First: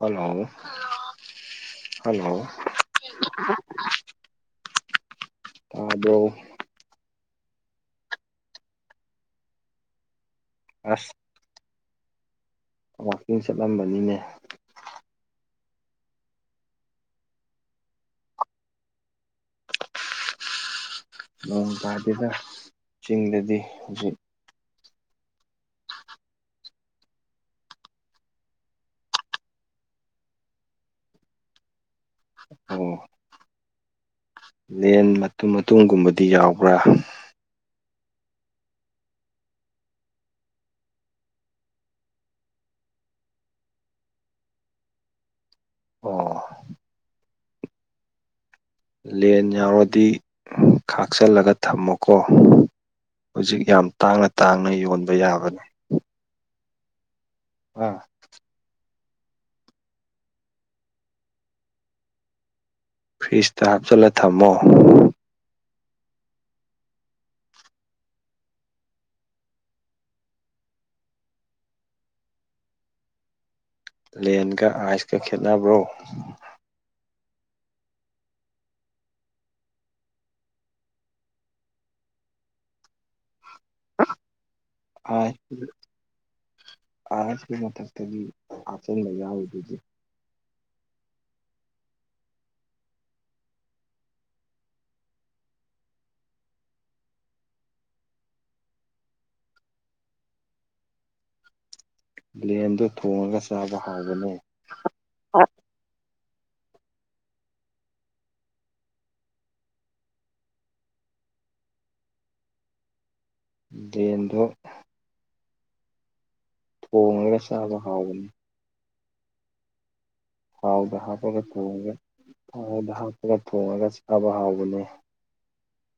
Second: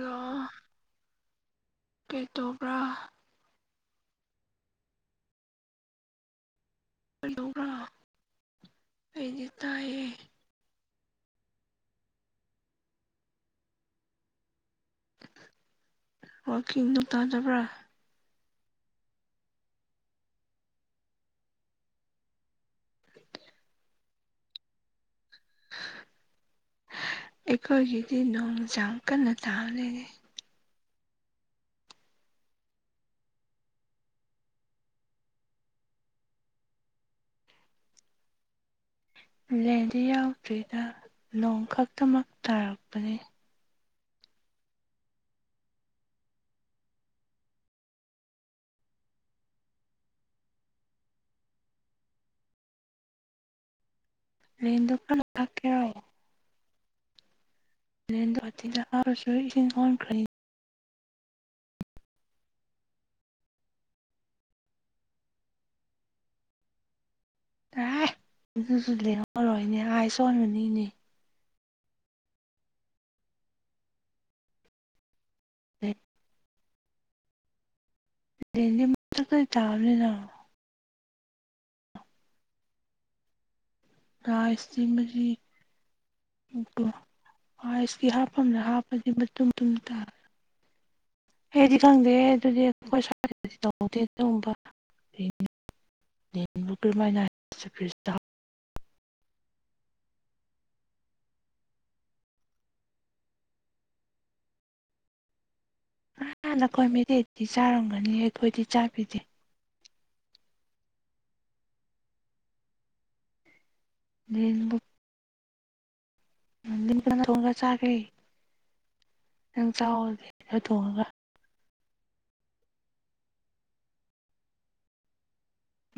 hello hello ꯀꯩꯇꯧꯕ꯭ꯔꯥ ꯑꯥꯗꯣ ꯀꯂꯣꯒꯥ ꯑꯩꯗꯤ ꯇꯥꯏꯌꯦ ꯑꯁ ꯋꯥꯋꯥꯛꯀꯤꯡ ꯆꯠꯂꯝꯕꯅꯤꯅꯦ ꯋꯥꯋꯥꯛꯀꯤꯡ ꯣ ꯇꯥꯗꯕ꯭ꯔꯥ ꯅꯣꯡ ꯇꯥꯗꯅ ꯆꯤꯡꯗꯗꯤ ꯍꯧꯖꯤꯛ ꯑꯩꯈꯣꯏꯒꯤꯗꯤ ꯅꯣꯡ ꯆ ꯌꯥꯝ ꯀꯟꯅ ꯇꯥꯜꯂꯤꯅꯦ ꯑꯣ ꯂꯦꯟ ꯃꯇꯨꯝ ꯃꯇꯨꯝꯒꯨꯝꯕꯗꯤ ꯌꯥꯎꯕ꯭ꯔꯥ ꯂꯦꯟꯗꯤ ꯌꯥꯎꯗ꯭ꯔꯤꯗ ꯅꯣꯡ ꯈꯛꯇꯃꯛ ꯇꯥꯔꯛꯄꯅꯤ ꯑꯣ ꯂꯦꯟ ꯌꯥꯎꯔꯗꯤ ꯈꯥꯛꯆꯜꯂꯒ ꯊꯝꯃꯣꯀꯣ ꯍꯧꯖꯤꯛ ꯌꯥꯝ ꯇꯥꯡꯅ ꯇꯥꯡꯅ ꯂꯦꯟꯗꯣ ꯌꯣꯟꯕ ꯀꯟꯅ ꯌꯥꯕꯅꯤ ꯍꯥꯞꯀꯦꯔꯣ ꯎꯝ ꯂꯦꯟꯗꯣ ꯑꯇꯤꯌꯥ ꯗ ꯏꯁꯤꯡ ꯀꯥꯎꯈ꯭ꯔ ꯐ꯭ꯔꯤꯖꯇ ꯍꯥꯞꯆꯤꯜꯂ ꯊꯝꯃꯣ ꯇꯥꯏ ꯑꯗꯨꯁꯨ ꯂꯦꯡꯍꯧꯔꯣꯏ ꯏꯅꯦ ꯑꯥꯏ ꯁꯣꯟꯕꯅꯤ ꯏꯅꯦ ꯄꯂꯦꯟꯒ ꯑꯥꯏꯁꯀ ꯈꯦꯠꯅꯕ꯭ꯔꯣ ꯗꯗꯤ ꯃ ꯀ ꯇꯥꯕꯅꯤꯅ ꯔꯥꯏꯁꯇ ꯑꯥꯏꯁ ꯎꯣ ꯑꯥꯏꯁꯀꯤ ꯑꯥꯏꯁꯇꯤ ꯃꯊꯛꯇꯒꯤ ꯍꯥꯞꯐꯝꯗ꯭ꯔ ꯍꯥꯞꯄꯗꯤ ꯍꯥꯞꯆꯟꯕ ꯃꯇꯨꯡ ꯇꯨꯝ ꯌꯥꯎꯔꯤꯗꯨꯗꯤ ꯇꯥꯔ ꯑꯩꯗꯤ ꯈꯪꯗꯦ ꯑꯗꯨꯗꯤ ꯑꯩꯈꯣꯏ ꯁꯗꯤ ꯇꯧꯍꯧꯗꯦ ꯑꯗꯨꯒꯨꯝꯕ ꯕꯨ ꯀꯔꯝꯃꯥꯏꯅ ꯍꯥꯏ ꯂꯕꯦꯟꯗꯣ ꯊꯣꯡꯉꯒ ꯆꯥꯕ ꯍꯥꯎꯕꯅꯦ ꯍꯥꯟ ꯅꯈꯣꯏ ꯃꯗꯤꯦꯤ ꯆꯥꯔꯝꯒꯅꯤ ꯑꯩꯈꯣꯏꯗꯤ ꯆꯥꯕꯤꯗꯦ ꯗꯦꯟꯗꯣ ꯂꯦꯟꯕꯨꯛ ꯃ ꯊꯣꯡꯉꯒ ꯀꯅꯒꯥ ꯆꯥꯕ ꯆꯥꯒꯦ ꯍꯥꯎꯕꯅꯤ ꯅꯒ ꯆꯥꯑꯣ ꯊꯥꯎꯗ ꯍꯥꯞꯄꯒ ꯊꯣꯡꯉꯒ ꯊꯥꯎꯗ ꯍꯥꯞꯄꯒ ꯊꯣꯡꯉꯒ ꯆꯥꯕ ꯍꯥꯎꯕꯅꯦ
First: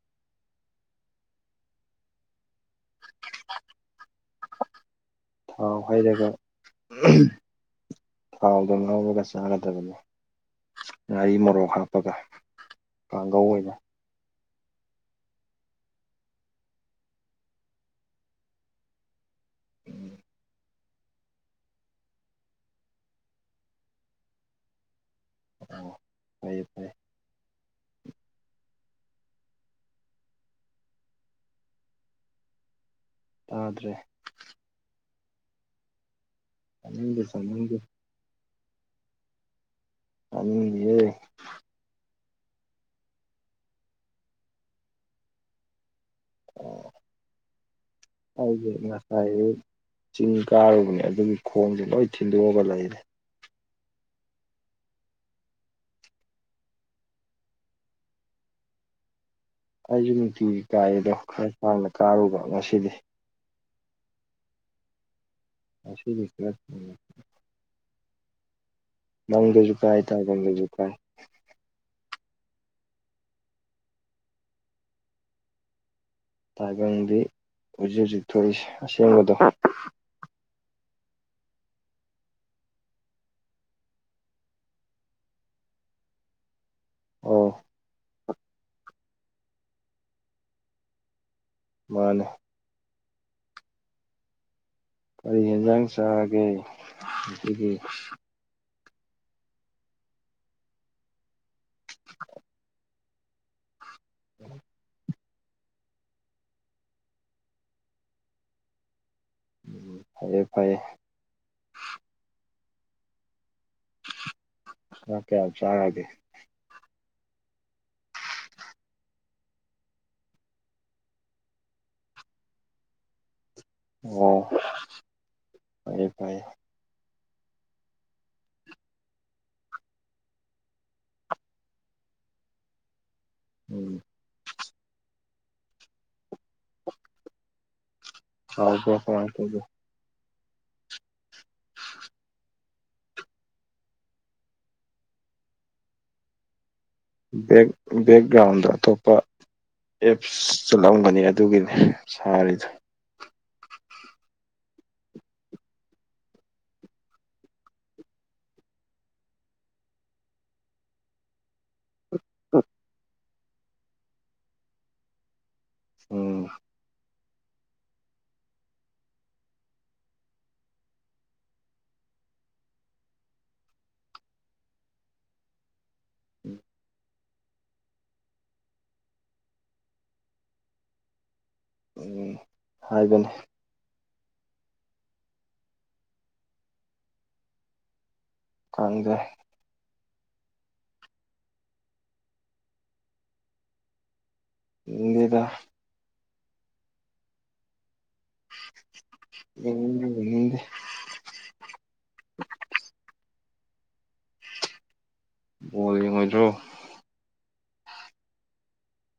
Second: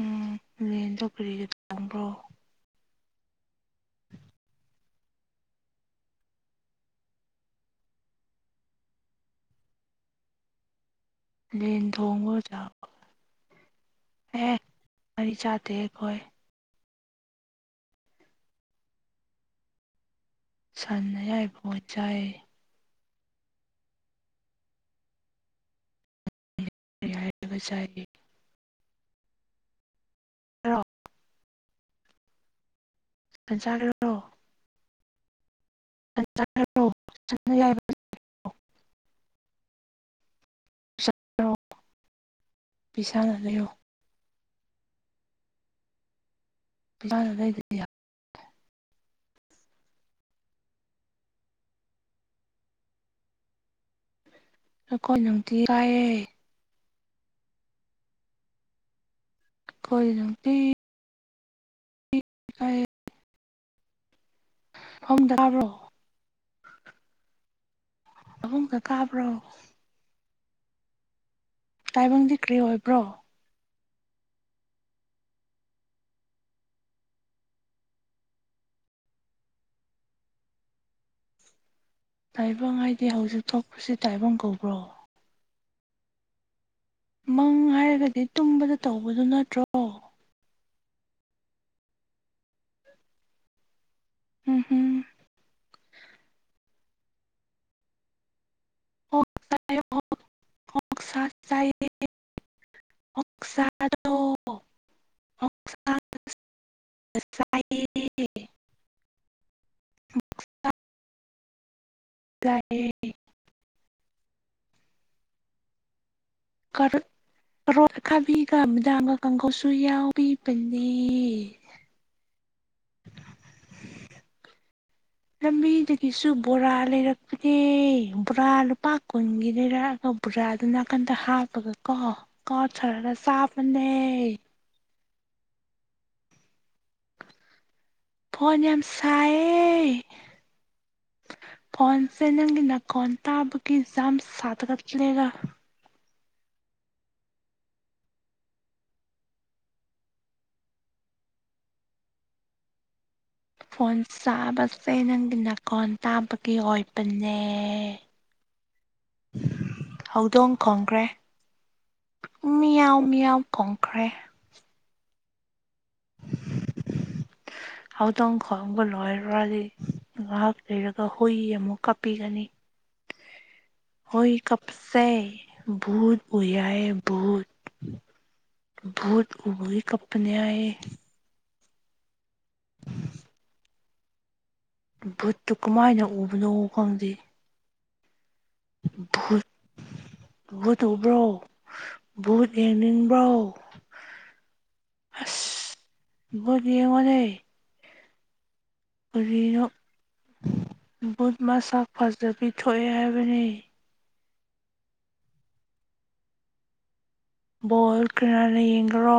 ꯎꯝ ꯂꯦꯟ ꯆꯧ ꯀꯔꯤꯒ ꯆꯪꯕ꯭ꯔꯣ [unintelligible] ꯊꯥꯎ ꯍꯩꯔꯒ ꯊꯥꯎꯗꯣ ꯉꯥꯎꯔꯒ ꯆꯥꯒꯗꯕꯅꯤ ꯉꯥꯔꯤ ꯃꯣꯔꯣꯛ ꯂꯦꯟ ꯍꯥꯞꯄꯒ ꯊꯣꯡꯕꯒ ꯆꯥꯎ ꯀꯥꯡꯒꯧ ꯑꯣꯏꯅ ꯑꯦ ꯉꯔꯤ ꯆꯥꯇꯦ ꯑꯩꯈꯣꯢ ꯎꯝ ꯁꯥꯟ ꯑꯌꯥꯏ ꯕ ꯑꯣꯢ ꯆꯥꯢꯌꯦ ꯑꯪ ꯐꯩ ꯐꯩ ꯌꯥꯢꯕ ꯆꯥꯢꯌꯦ ꯑꯣ ꯇꯥꯗ꯭ꯔꯦ [unintelligible] [unintelligible] ꯆꯅꯤꯡꯗꯦ ꯁꯟ ꯆꯅꯤꯡꯗꯦ ꯑꯌꯥꯏꯕꯔꯣ ꯆꯅꯤꯡꯗꯤꯌꯦ ꯄꯤꯁꯥꯅ ꯂꯩꯌꯣ ꯂꯥꯏꯅ ꯂꯩꯗꯗꯤ ꯌꯥ ꯍꯣꯢꯒꯤ ꯉꯁꯥꯏ ꯑꯌꯨꯛ ꯆꯤꯡ ꯀꯥꯔꯨꯕꯅꯦ ꯑꯗꯨꯒꯤ ꯈꯣꯡꯁꯦ ꯂꯣꯏ ꯊꯤꯟꯗꯣꯛꯑꯒ ꯂꯩꯔꯦ ꯑꯩꯈꯣꯏ ꯅꯨꯡꯇꯤ ꯀꯥꯏꯑꯦ ꯑꯩꯈꯣꯏ ꯑꯩꯁꯨ ꯅꯨꯡꯇꯤ ꯅꯨꯡꯇꯤꯒꯤ ꯀꯥꯏꯌꯦ ꯑꯗꯣ ꯈꯔ ꯁꯥꯡꯅ ꯀꯥꯔꯨꯕ ꯀꯥꯏꯌꯦ ꯉꯁꯤꯗꯤ ꯈꯝꯗꯥꯕ꯭ꯔꯣ ꯑꯁꯤꯗꯤ ꯈꯔ ꯊꯦꯡꯉꯦ [unintelligible] ꯃꯪꯗꯁꯨ ꯀꯥꯏ ꯇꯥꯢꯕꯡꯗꯁꯨ ꯀꯥꯏ ꯇꯥꯏꯕꯪꯗꯤ ꯀꯔꯤ ꯑꯣꯏꯕ꯭ꯔꯣ ꯇꯥꯏꯕꯪꯗꯤ ꯍꯧꯖꯤꯛ ꯍꯧꯖꯤꯛ ꯊꯣꯛꯏꯁꯦ ꯑꯁꯦꯡꯕꯗꯣ ꯇꯥꯏꯕꯪ ꯍꯥꯏꯗꯤ ꯍꯧꯖꯤꯛ ꯊꯣꯛꯄꯁꯤ ꯇꯥꯏꯕꯪ ꯀꯧꯕ꯭ꯔꯣ ꯃꯪ ꯑꯣ ꯍꯥꯏꯔꯒꯗꯤ ꯇꯨꯝꯕꯗ ꯇꯧꯕꯗꯣ ꯅꯠꯇ꯭ꯔꯣ ꯃꯥꯅꯦ ꯎꯝ ꯍꯝ ꯀꯔꯤ ꯌꯦꯟꯖꯥꯡ ꯆꯥꯔꯒꯦ ꯉꯁꯤꯒꯤ ꯑꯣꯛ ꯆꯢꯌꯦ ꯑꯣꯛ ꯑꯣꯛꯁꯥ ꯆꯥꯢꯌꯦ [unintelligible] ꯑꯣꯛꯁꯥ [unintelligible] ꯆꯥꯏꯌꯦ ꯎꯝ ꯐꯌꯦ ꯐꯌꯦ ꯇꯏꯌꯦ ꯆꯥꯛ ꯀꯌꯥꯝ ꯆꯔꯒꯦ ꯀꯔꯣꯠ ꯑꯈꯥꯕꯤꯒ ꯕꯗꯥꯝ ꯀꯥꯡꯍꯧꯁꯨ ꯌꯥꯎꯕꯤꯕꯅꯦ ꯑꯣ ꯐꯩꯌꯦ ꯂꯝꯕꯤꯗꯒꯤꯁꯨ ꯐꯩꯌꯦ ꯕꯣꯔꯥ ꯂꯩꯔꯛ ꯑꯗꯨꯗꯤ ꯕꯣꯔꯥ ꯂꯨꯄꯥ ꯀꯨꯟꯒꯤ ꯂꯩꯔꯛꯑꯒ ꯕꯣꯔꯥꯗꯨ ꯅꯥꯀꯟꯗ ꯍꯥꯞꯄꯒ ꯀꯣ ꯀꯣꯊꯥꯔꯒ ꯆꯞ ꯎꯝ ꯐꯣꯟ ꯌꯥꯝ ꯍꯥꯎꯕ꯭ꯔꯣ ꯀꯃꯥꯏ ꯇꯧꯒꯦ ꯁꯥꯏꯌꯦ ꯐꯣꯟ ꯆꯦ ꯅꯪꯒꯤꯅꯀꯣꯟ ꯇꯥꯕꯒꯤꯖꯝ ꯁꯥ ꯗꯔꯛꯂꯦꯗ ꯕꯦꯛ ꯕꯦꯛꯒ꯭ꯔꯥꯎꯟꯗ ꯑꯇꯣꯞꯄ ꯑꯦꯞꯁ ꯆꯠꯂꯝꯒꯅꯤ ꯑꯗꯨꯒꯤꯅꯤ ꯁꯥꯔꯤꯗꯣ ꯐꯣꯟ ꯆꯥꯕꯁꯦ ꯅꯪꯒꯤ ꯅꯥꯈꯣꯟ ꯇꯥꯕꯒꯤ ꯑꯣꯏꯕꯅꯦ [unintelligible] ꯍꯧꯗꯣꯡ ꯈꯣꯡꯈ꯭ꯔꯦ ꯃꯤꯌꯥꯎ ꯃꯤꯌꯥꯎ ꯈꯣꯡꯈ꯭ꯔꯦ ꯎꯝ ꯍꯧꯗꯣꯡ ꯈꯣꯡꯕ ꯂꯣꯏꯔꯗꯤ ꯉꯥꯏꯍꯥꯛ ꯂꯩꯔꯒ ꯍꯨꯏ ꯑꯃꯨꯛ ꯀꯞꯄꯤꯒꯅꯤ [inaudible] ꯍꯣꯏ ꯀꯞꯁꯦ ꯚꯨꯠ ꯕꯨ ꯌꯥꯑ ꯚꯨꯠ ꯨꯚꯨꯠ ꯎꯕꯨ ꯀꯞꯄꯅꯤ ꯍꯥꯢꯑꯦ ꯎꯝ ꯍꯥꯏꯕꯅꯤ ꯚꯨꯠꯇꯨ ꯀꯃꯥꯏꯅ ꯎꯕꯅꯣ ꯈꯪꯗꯦ ꯈꯪꯗꯦ ꯚꯨꯠ ꯚꯨꯠ ꯎꯕ꯭ꯔꯣ ꯚꯨꯠ ꯌꯦꯡꯅꯤꯡꯕ꯭ꯔꯣ ꯌꯦꯡꯅꯥꯡꯗꯦꯗ ꯑꯁ ꯚꯨꯠ ꯌꯦꯡꯉꯣꯅꯦ [inaudible] ꯀꯔꯤꯅꯣ ꯌꯦꯡꯅꯤꯡꯗꯦ ꯌꯦꯡꯅꯤꯡꯗꯦ ꯕꯨꯨꯠ ꯃꯁꯛ ꯐꯖꯕꯤ ꯊꯣꯛꯑꯦ ꯍꯥꯏꯕꯅꯤ ꯕꯣꯜ ꯌꯦꯡꯉꯣꯏꯗ꯭ꯔꯣ ꯕꯣꯜ ꯀꯅꯥꯅ ꯌꯦꯡꯒ꯭ꯔꯣ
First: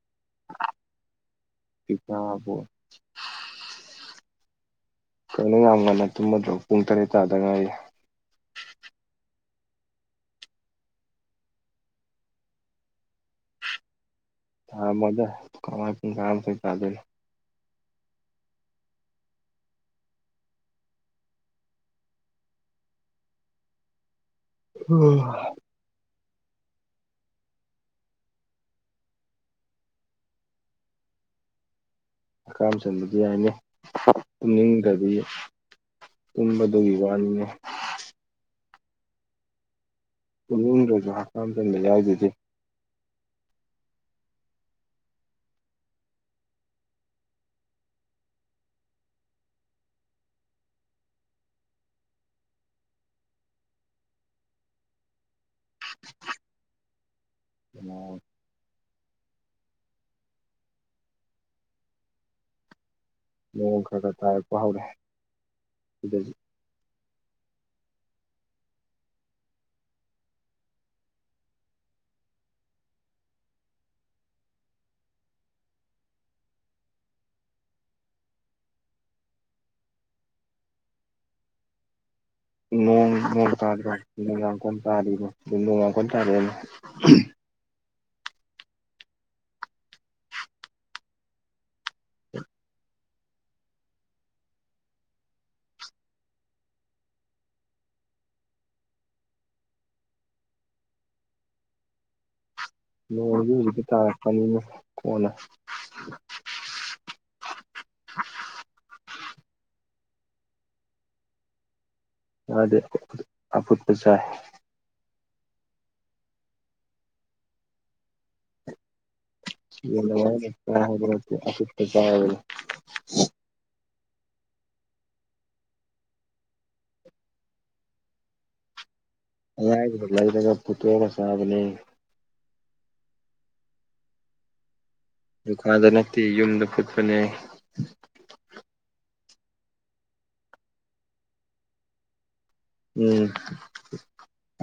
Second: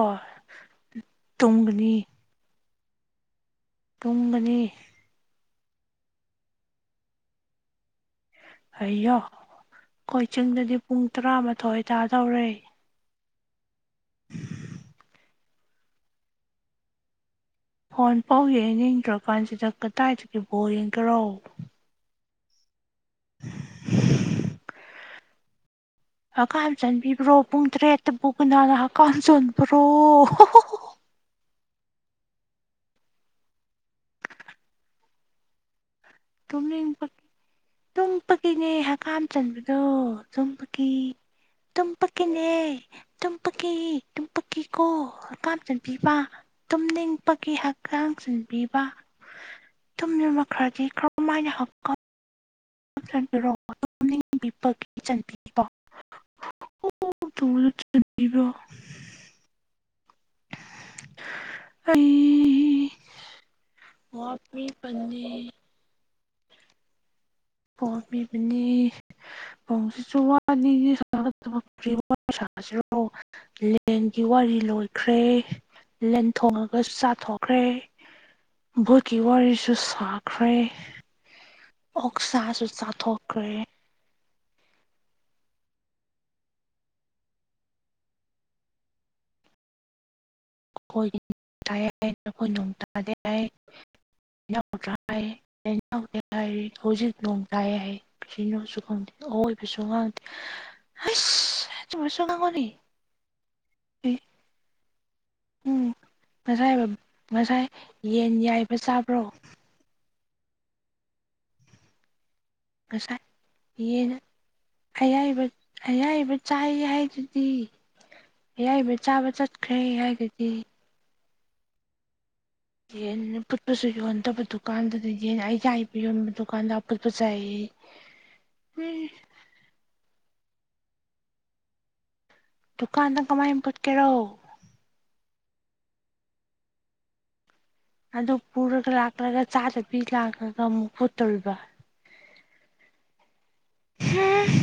ꯇꯨꯝꯒꯅꯤ ꯅꯪꯅ ꯕꯣ ꯇꯨꯝꯕꯅꯤ ꯀꯩꯅꯣ ꯌꯥꯝ ꯉꯟꯅ ꯇꯨꯝꯃꯗ꯭ꯔꯣ ꯄꯨꯡ ꯇꯔꯦꯠ ꯇꯥꯗ ꯉꯥꯏꯌꯦ ꯍꯌꯣ ꯀꯣꯏ ꯆꯤꯡꯗꯗꯤ ꯄꯨꯡ ꯇꯔꯥꯃꯥꯊꯣꯏ ꯇꯥꯗꯧꯔꯦ [inaudible] ꯊꯥ ꯃꯗ ꯀꯃꯥꯏ ꯄꯨꯡ ꯇꯔꯥꯃꯊꯣꯢ ꯇꯗꯣꯢꯅꯣ ꯐꯣꯟ ꯄꯥꯎ ꯌꯦꯡꯅꯤꯡꯗ꯭ꯔꯀꯥꯟꯁꯤꯗ ꯀꯗꯥꯏꯗꯒꯤ ꯕꯣꯔ ꯌꯦꯡꯒꯦꯔꯣ [inaudible] [inaudible] ꯍꯛꯀꯥꯝ ꯆꯟꯕꯤꯕ꯭ꯔꯣ ꯄꯨꯡ ꯇꯔꯦꯠꯇꯕꯨꯒꯅꯥꯅ ꯍꯛꯀꯝ ꯆꯣꯟꯕ꯭ꯔꯣ ꯍꯀꯥꯝ ꯆꯟꯕꯗꯤ ꯌꯥꯢꯖ ꯇꯨꯝꯅꯤꯡꯗꯗꯤ ꯇꯨꯝꯅꯤꯡ ꯇꯨꯝ ꯄꯀꯤꯅꯦ ꯍꯀꯥꯝ ꯆꯟꯕꯗꯣ ꯇꯨꯝꯕꯀꯤ ꯇꯨꯝꯅꯤꯡꯗ꯭ꯔꯁꯨ ꯍꯛꯀꯥꯝ ꯆꯟꯕ ꯌꯥꯎꯗꯨꯗꯤ ꯇꯨꯝꯕꯀꯤꯅꯦ ꯇꯨꯝ ꯄꯀꯤ ꯇꯨꯝ ꯄꯀꯤꯀꯣ ꯍꯛꯀꯥꯝ ꯆꯟꯕꯤꯕ ꯇꯨꯝꯅꯤꯡꯕꯒꯤ ꯍꯛꯆꯥꯡ ꯆꯟꯕꯤꯕ ꯇꯨꯝꯅ ꯃꯈꯔꯗꯤ ꯃꯥꯏꯅ ꯍꯛ [unintelligible] ꯅꯣꯡ [unintelligible] ꯑꯩ ꯅꯤꯌꯣꯝ ꯈꯔ ꯈꯔ ꯇꯥꯏꯔꯛꯄ ꯍꯧꯔꯛꯑꯦ ꯋꯥꯕꯤꯕꯅꯦ ꯁꯤꯗꯁꯨ ꯄꯣꯔꯝꯄꯤꯕꯅꯤ [unintelligible] ꯂꯦꯟꯒꯤ ꯋꯥꯔꯤ ꯂꯣꯏꯈ꯭ꯔꯦ ꯂꯦꯟ ꯊꯣꯡꯉꯒ ꯆꯥꯊꯣꯛꯈ꯭ꯔꯦ ꯚꯣꯠꯀꯤ ꯋꯥꯔꯤꯁꯨ ꯁꯥꯈ꯭ꯔꯦ ꯑꯣꯛꯁꯥꯁꯨ ꯅꯣꯡꯣꯡ ꯆꯥꯊꯣꯛꯈ꯭ꯔꯦ ꯇꯥꯗꯣꯡꯡ ꯀ ꯇꯥ ꯑꯗꯨ ꯅꯣꯡꯉꯡ ꯀ ꯇꯥꯔ [unintelligible] ꯂꯅꯥꯎ ꯍꯥꯏꯔꯤ ꯍꯧꯖꯤꯛ ꯅꯣꯡ ꯇꯥꯏ ꯍꯥꯏ ꯀꯅꯣꯁꯨ ꯈꯪꯗꯦ ꯑꯋꯣꯏꯕꯁꯨ ꯉꯥꯡꯗꯦ ꯑꯁ [unintelligible] ꯅꯣꯡ ꯍꯧꯖꯤꯛ ꯍꯧꯖꯤꯛꯇꯤ ꯇꯥꯔꯛꯄꯅꯤꯅ ꯀꯣꯟꯅ ꯎꯝ ꯉꯁꯥꯏ ꯉꯁꯥꯏ ꯌꯦꯟ ꯌꯥꯏꯕ ꯆꯥꯕ꯭ꯔꯣ ꯃꯥꯗꯤ ꯉꯁꯥꯏ ꯑꯐꯨꯠꯄ ꯌꯦꯟ ꯆꯥꯏ ꯑꯌꯥꯏꯕ ꯑꯌꯥꯏꯕ ꯆꯥꯏ ꯍꯥꯏꯗꯨꯗꯤ ꯑꯌꯥꯏꯕ ꯆꯥꯕ ꯆ [unintelligible] ꯌꯦꯟ ꯑ ꯐꯨꯠꯄꯁꯨ ꯌꯣꯟꯗꯕ ꯗꯨꯀꯥꯟꯗꯗꯤ ꯌꯦꯟ ꯑꯩꯁ ꯏꯕ ꯌꯣꯟꯕ ꯗꯨꯀꯥꯟꯗ ꯑꯐꯨꯠꯄꯁꯨꯥꯏ ꯑ ꯄꯨꯇ꯭ꯔꯣ ꯁꯥꯕꯅꯦ ꯗꯨꯀꯥꯟꯗ ꯀꯃꯥꯏ ꯄꯨꯨꯠꯀꯦꯔꯣ ꯗꯨꯀꯥꯟꯗ ꯅꯠꯇꯦ ꯌꯨꯝꯗ ꯐꯨꯠꯄꯅꯦ ꯑꯗꯨ ꯄꯨꯔꯒ ꯂꯥꯛꯂꯒ ꯆꯥꯗꯕꯤ ꯂꯥꯛꯂꯒ ꯑꯃꯨꯛ ꯄꯨꯠꯇꯣꯔꯤꯕ ꯎꯝ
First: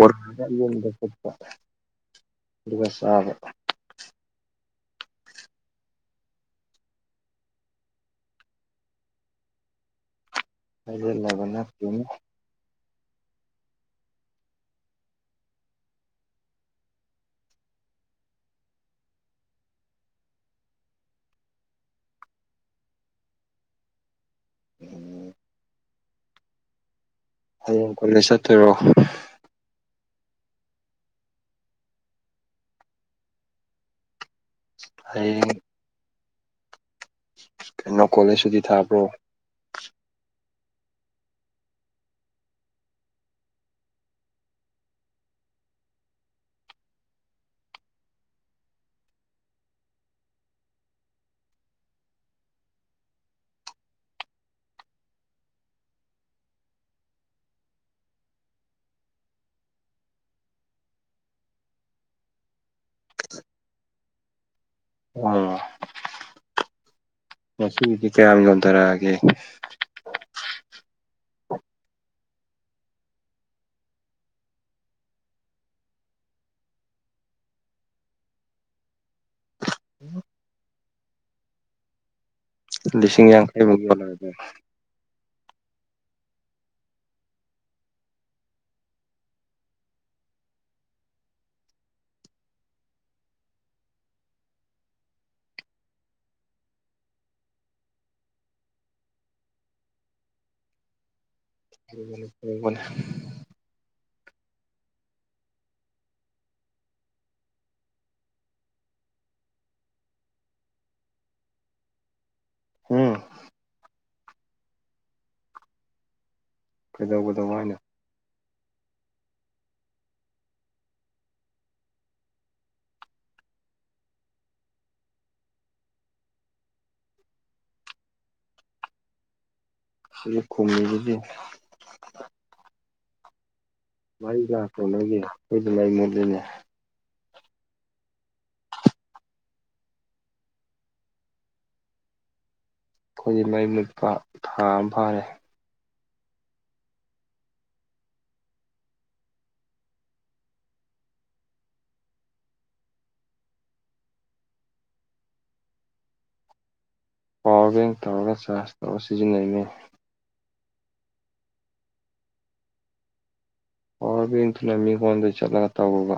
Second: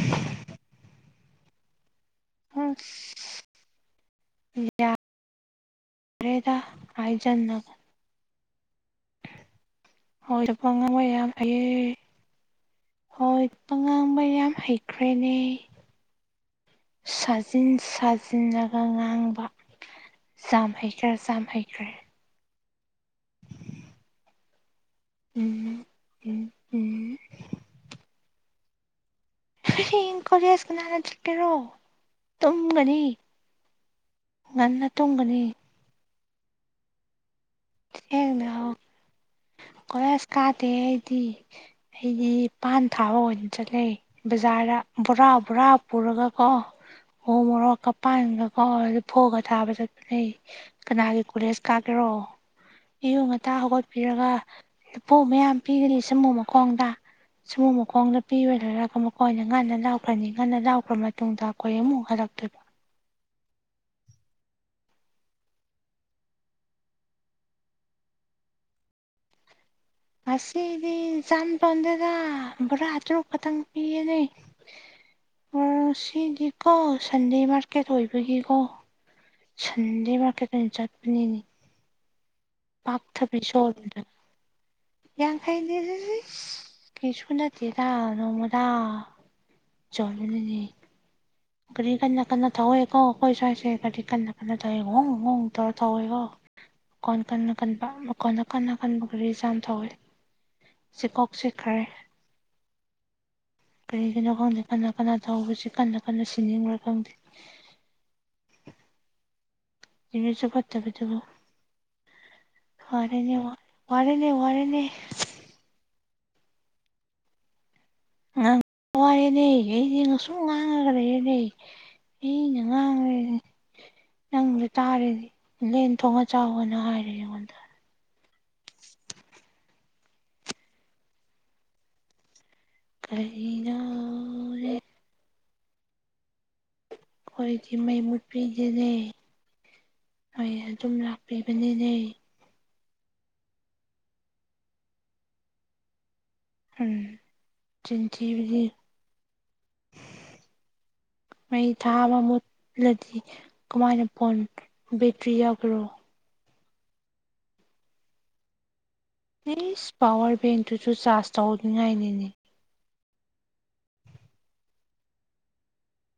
[unintelligible] ꯑꯗꯨꯒ ꯑꯁ ꯆꯥꯕ ꯌꯥꯔꯦꯗ ꯑꯥꯏꯖꯟ ꯅ ꯑꯣꯏꯗꯕ ꯉꯥꯡꯕ ꯌꯥꯝ ꯍꯩꯖꯤꯜꯂꯕ ꯍꯩꯌꯦ ꯅꯠꯇꯦꯅꯦ ꯍꯣꯏ ꯄꯉꯥꯡꯕ ꯌꯥꯝ ꯍꯩꯈ꯭ꯔꯦꯅꯦ ꯁꯥꯖꯤꯟ ꯁꯥꯖꯤꯟꯂꯒ ꯉꯥꯡꯕ ꯖꯥꯝ ꯍꯩꯈ꯭ꯔꯦ ꯆꯝ ꯍꯩꯈꯔꯦ ꯎꯝ ꯎꯝ ꯎꯝ ꯎꯝ ꯍꯌꯦꯡ ꯀꯣꯂꯦꯖ ꯆꯠꯇꯣꯏꯔꯣ ꯍꯌꯦꯡ ꯀꯣꯂꯦꯖ ꯀꯅꯥꯅ ꯆꯠꯀꯦꯔꯣ ꯇꯨꯝꯒꯅꯤ ꯉꯟꯅ ꯇꯨꯝꯒꯅꯤ ꯍꯌꯦꯡ ꯀꯩꯅꯣ ꯀꯣꯂꯦꯖ ꯊꯦꯡꯅ ꯁꯨꯇꯤ ꯊꯥꯕ꯭ꯔꯣ ꯀꯣꯂꯦꯖ ꯀꯥꯗꯦ ꯑꯩꯗꯤ ꯑꯩꯗꯤ ꯄꯥꯟ ꯊꯥꯕ ꯑꯣꯏꯅ ꯆꯠꯂꯦ ꯕꯖꯥꯔꯗ ꯕꯣꯔꯥ ꯕꯣꯔꯥ ꯄꯨꯔꯒ ꯀꯣ ꯎ ꯃꯣꯔꯣꯛ ꯀ ꯄꯥꯟꯒ ꯀꯣꯔ ꯐꯣꯒ ꯊꯥꯕ ꯆꯠꯄꯅꯦ ꯀꯅꯥꯒꯤ ꯀꯣꯂꯦꯖ ꯀꯥꯀꯦꯔꯣ ꯑꯌꯨꯛ ꯉꯟꯇꯥ ꯍꯧꯒꯠꯄꯤꯔꯒ ꯂꯄꯨ ꯃꯌꯥꯝ ꯄꯤꯒꯅꯤ ꯁꯃꯨ ꯃꯈꯣꯡꯗ ꯁꯃꯨ ꯃꯈꯣꯡꯗꯄꯤꯔ ꯂꯣꯏꯔꯒ ꯃꯈꯀꯣꯏ ꯉꯟꯅ ꯂꯥꯎꯈ꯭ꯔꯅꯤ ꯉꯟꯅ ꯂꯥꯎꯈ꯭ꯔ ꯃꯇꯨꯡꯗ ꯑꯩꯈꯣꯏ ꯑꯃꯨꯛ ꯍꯜꯂꯛꯇꯣꯏꯕ ꯎꯝ ꯉꯁꯤꯗꯤ ꯀꯌꯥꯝ ꯌꯣꯟꯗꯔꯛꯑꯒꯦ ꯉꯁꯤꯗꯤ ꯖꯥꯝꯄꯟꯗꯦꯗ ꯕꯣꯔꯥ ꯇꯔꯨꯛ ꯈꯇꯪ ꯄꯤꯌꯦꯅꯦ ꯑꯣ ꯁꯤꯗꯤꯀꯣ ꯁꯟꯗꯦ ꯃꯥꯔꯀꯦꯠ ꯑꯣꯏꯕꯒꯤꯀꯣ ꯁꯟꯗꯦ ꯃꯥꯔꯀꯦꯠ ꯑꯣꯏꯅ ꯆꯠꯄꯅꯤꯅꯦ ꯂꯤꯁꯤꯡ ꯄꯥꯛꯊꯕꯤ ꯌꯥꯡꯈꯩꯃꯨꯛ ꯌꯣꯜꯂꯛꯑꯕꯣ ꯌꯥꯡꯈꯩꯗꯤꯗꯤꯁ ꯀꯩꯁꯨ ꯅꯠꯇꯦꯗ ꯅꯣꯡꯃꯗꯥ ꯆꯣꯟꯅꯅꯅꯤ ꯒꯥꯔꯤ ꯀꯟꯅ ꯀꯟꯅ ꯊꯧꯋꯦꯀꯣ ꯑꯩꯈꯣꯏ ꯁ꯭ꯋꯥꯏꯁꯦ ꯒꯥꯔꯤ ꯀꯟꯅ ꯀꯟꯅ ꯊꯧꯏꯦ ꯍꯣꯡ ꯍꯣꯡ ꯇꯧꯔ ꯊꯧꯋꯦꯀꯣ ꯀꯣꯟ ꯀꯟꯅ ꯀꯟꯕ ꯃꯀꯣꯟꯅ ꯀꯟꯅ ꯀꯟꯕꯒꯔꯤꯁꯨ ꯌꯥꯝ ꯊꯧꯋꯦ ꯆ ꯀꯣꯛ ꯆꯤꯛꯈꯔꯦ ꯎꯕꯅꯦ ꯀꯔꯤꯒꯤꯅꯣ ꯈꯪꯗꯦ ꯀꯟꯅ ꯀꯟꯅ ꯇꯧꯕꯁꯤ ꯀꯟꯅ ꯀꯟꯅ ꯁꯤꯅꯤꯡꯕ꯭ꯔꯥ ꯈꯪꯗꯦ ꯃꯤꯁꯨ ꯐꯠꯇꯕꯗꯨꯕꯨ ꯎꯝ ꯍꯣꯔꯦꯅꯦ ꯋꯥ ꯋꯥꯔꯦꯅꯦ ꯋꯥꯔꯦꯅꯦ ꯀꯩꯗꯧꯕꯂ ꯋꯥꯏꯅꯣ ꯉꯪ ꯋꯥꯏꯑꯦꯅꯦ ꯀꯩꯒꯤꯅꯣ ꯁꯨꯝ ꯉꯥꯡꯔꯒ ꯂꯩꯌꯦꯅꯦ ꯑꯩꯅ ꯉꯥꯡꯔꯦ ꯅꯪꯅ ꯇꯥꯔꯗꯤ ꯂꯦꯟ ꯊꯣꯡꯉ ꯆꯥꯎꯑꯣꯅ ꯍꯥꯏꯔꯦ ꯑꯩꯉꯣꯟꯗ ꯑꯩꯖꯨ ꯈꯨꯝꯃꯤꯗꯨꯗꯤ ꯀꯔꯤꯅꯣ ꯃꯔꯤ ꯂꯥꯛꯇꯔꯣ ꯅꯣꯏꯒꯤ ꯑꯩꯈꯣꯏꯗꯨ ꯃꯩ ꯃꯨꯠꯂꯦꯅꯦ ꯑꯩꯈꯣꯏꯗꯤ ꯃꯩ ꯃꯨꯠꯄꯤꯗꯦꯅꯦ ꯃꯩ ꯑꯗꯨꯝ ꯂꯥꯛꯄꯤꯕꯅꯤꯅꯦ ꯑꯩꯈꯣꯏꯗꯤ ꯃꯩ ꯃꯨꯠꯄ ꯊꯥ ꯑꯃ ꯐꯥꯔꯦ ꯎꯝ ꯆꯤꯟꯊꯤꯕꯗꯤ [inaudible] ꯃꯩ ꯊꯥ ꯑꯃ ꯃꯨꯠꯂꯗꯤ ꯀꯃꯥꯏꯅ ꯐꯣꯟ ꯕꯦꯇ꯭ꯔꯤ ꯌꯥꯎꯈ꯭ꯔꯣ ꯄꯋꯥꯔ ꯕꯦꯡ ꯇꯧꯔꯒ ꯆꯥꯔꯖ ꯇꯧꯔ ꯁꯤꯖꯤꯟꯅꯩꯅꯦ ꯏꯁ ꯄꯋꯥꯔ ꯕꯦꯡꯇꯨꯁꯨ ꯆꯥꯔꯖ ꯇꯧꯅꯤꯡꯉꯥꯏꯅꯤꯅꯦ ꯑꯣ [unintelligible] ꯏꯇꯅꯃꯤ ꯐꯣꯟꯗ ꯆꯂꯒ ꯇꯧꯕ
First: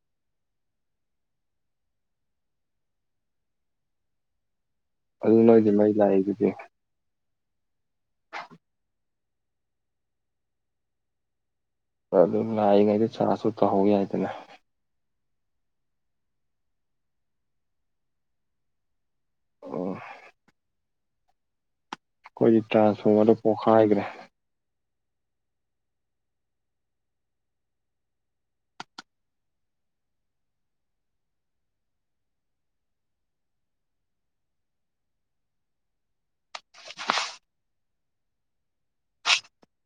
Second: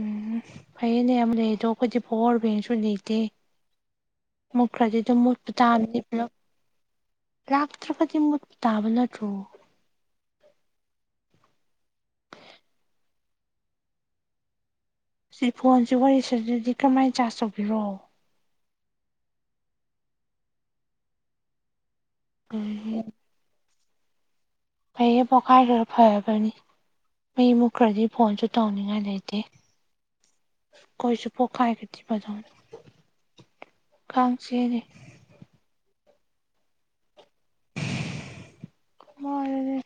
ꯎꯝ ꯐꯩꯌꯦꯅꯦ ꯌꯥꯝ ꯂꯩ ꯑꯗꯣ ꯑꯩꯈꯣꯏꯗꯤ ꯄꯋꯥꯔ ꯕꯦꯡꯁꯨ ꯂꯩꯇꯦ ꯃꯨꯠꯈ꯭ꯔꯗꯤ ꯑꯗꯨꯝ ꯑꯗꯨ ꯃꯨꯠꯄ ꯅꯣꯏꯗꯤ ꯃꯩ ꯇꯥꯕꯅꯤꯂꯣ ꯂꯥꯛꯏꯗꯨꯗꯤ ꯂꯥꯛꯇ꯭ꯔꯒꯗꯤ ꯃꯨꯠꯇꯥꯕ ꯅꯠꯇ꯭ꯔꯣ ꯑꯗꯨ ꯂꯥꯛꯏꯉꯩꯗ ꯆꯥꯔꯁꯨ ꯇꯧꯍꯧ ꯌꯥꯏꯗꯅ ꯁꯤ ꯐꯣꯟꯁꯤ ꯋꯥꯔꯤ ꯁꯗꯗꯤ ꯀꯔꯝꯍꯥꯏꯅ ꯆꯥꯔꯖ ꯇꯧꯕꯤꯔꯣ ꯑꯣ ꯑꯩꯈꯣꯏꯒꯤ ꯎꯝ ꯇ꯭ꯔꯥꯟꯁꯐꯣꯔꯃꯔꯗꯣ ꯄꯣꯛꯈꯥꯏꯈ꯭ꯔꯦ ꯐꯩꯌꯦ ꯄꯣꯛꯈꯥꯏꯔ ꯐꯔꯕꯅꯤ ꯃꯩ ꯃꯨꯠꯈ꯭ꯔꯗꯤ ꯐꯣꯟꯁꯨ ꯇꯧꯅꯤꯡꯉꯥꯏ ꯂꯩꯇꯦ ꯈꯣꯏꯁꯨ ꯄꯣꯈꯥꯏꯈꯔꯗꯤ ꯐꯗꯧꯅꯤ ꯀꯥꯡ ꯆꯤꯛ ꯑꯦꯅꯦ ꯃꯣꯏꯗꯗꯤ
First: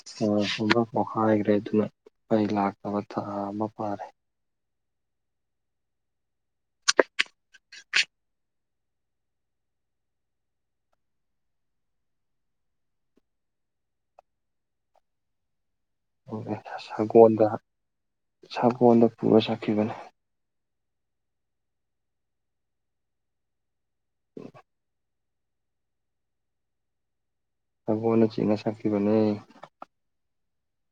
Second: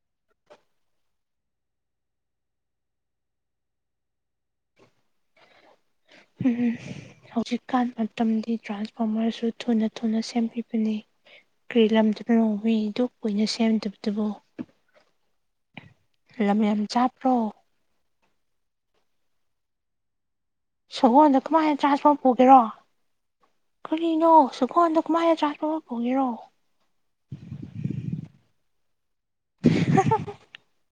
ꯨꯇ꯭ꯔꯥꯟꯁꯐꯣꯔꯃ꯭ꯔ ꯄꯣꯈꯥꯏꯈ꯭ꯔꯦ ꯑꯗꯨꯅ ꯃꯩ ꯂꯥꯛꯇꯕ ꯊꯥ ꯑꯃ ꯐꯥꯔꯦ [inaudible] ꯎꯝ ꯍꯧꯖꯤꯛꯀꯥꯟ ꯃꯇꯝꯗꯤ ꯇ꯭ꯔꯥꯟꯁꯐꯣꯔꯃꯔꯁꯨ ꯊꯨꯅ ꯊꯨꯅ ꯁꯦꯝꯕꯤꯕꯅꯤ ꯀꯔꯤ ꯂꯝꯗꯅꯣ ꯃꯤꯗꯨ ꯀꯨꯏꯅ ꯁꯦꯝꯗꯕꯗꯨꯕꯨ ꯂꯝ ꯌꯥꯝ ꯆꯥꯕ꯭ꯔꯣ ꯁꯒꯣꯜꯗ ꯁꯒꯣꯜꯗ ꯄꯨꯔ ꯆꯠꯈꯤꯕꯅꯦ ꯁꯒꯣꯜꯗ ꯀꯃꯥꯏꯅ ꯇ꯭ꯔꯥꯟꯁꯐꯣꯔꯝ ꯄꯨꯒꯦꯔꯣ ꯀꯔꯤꯅꯣ ꯁꯒꯣꯟꯗ ꯀꯃꯥꯏꯅ ꯇ꯭ꯔꯥꯟꯁꯐꯣꯔꯃꯔ ꯄꯨꯒꯦꯔꯣ [inaudible] ꯁꯒꯣꯟꯅ ꯆꯤꯡꯅ ꯁꯥꯛꯈꯤꯕꯅꯦ [unintelligible]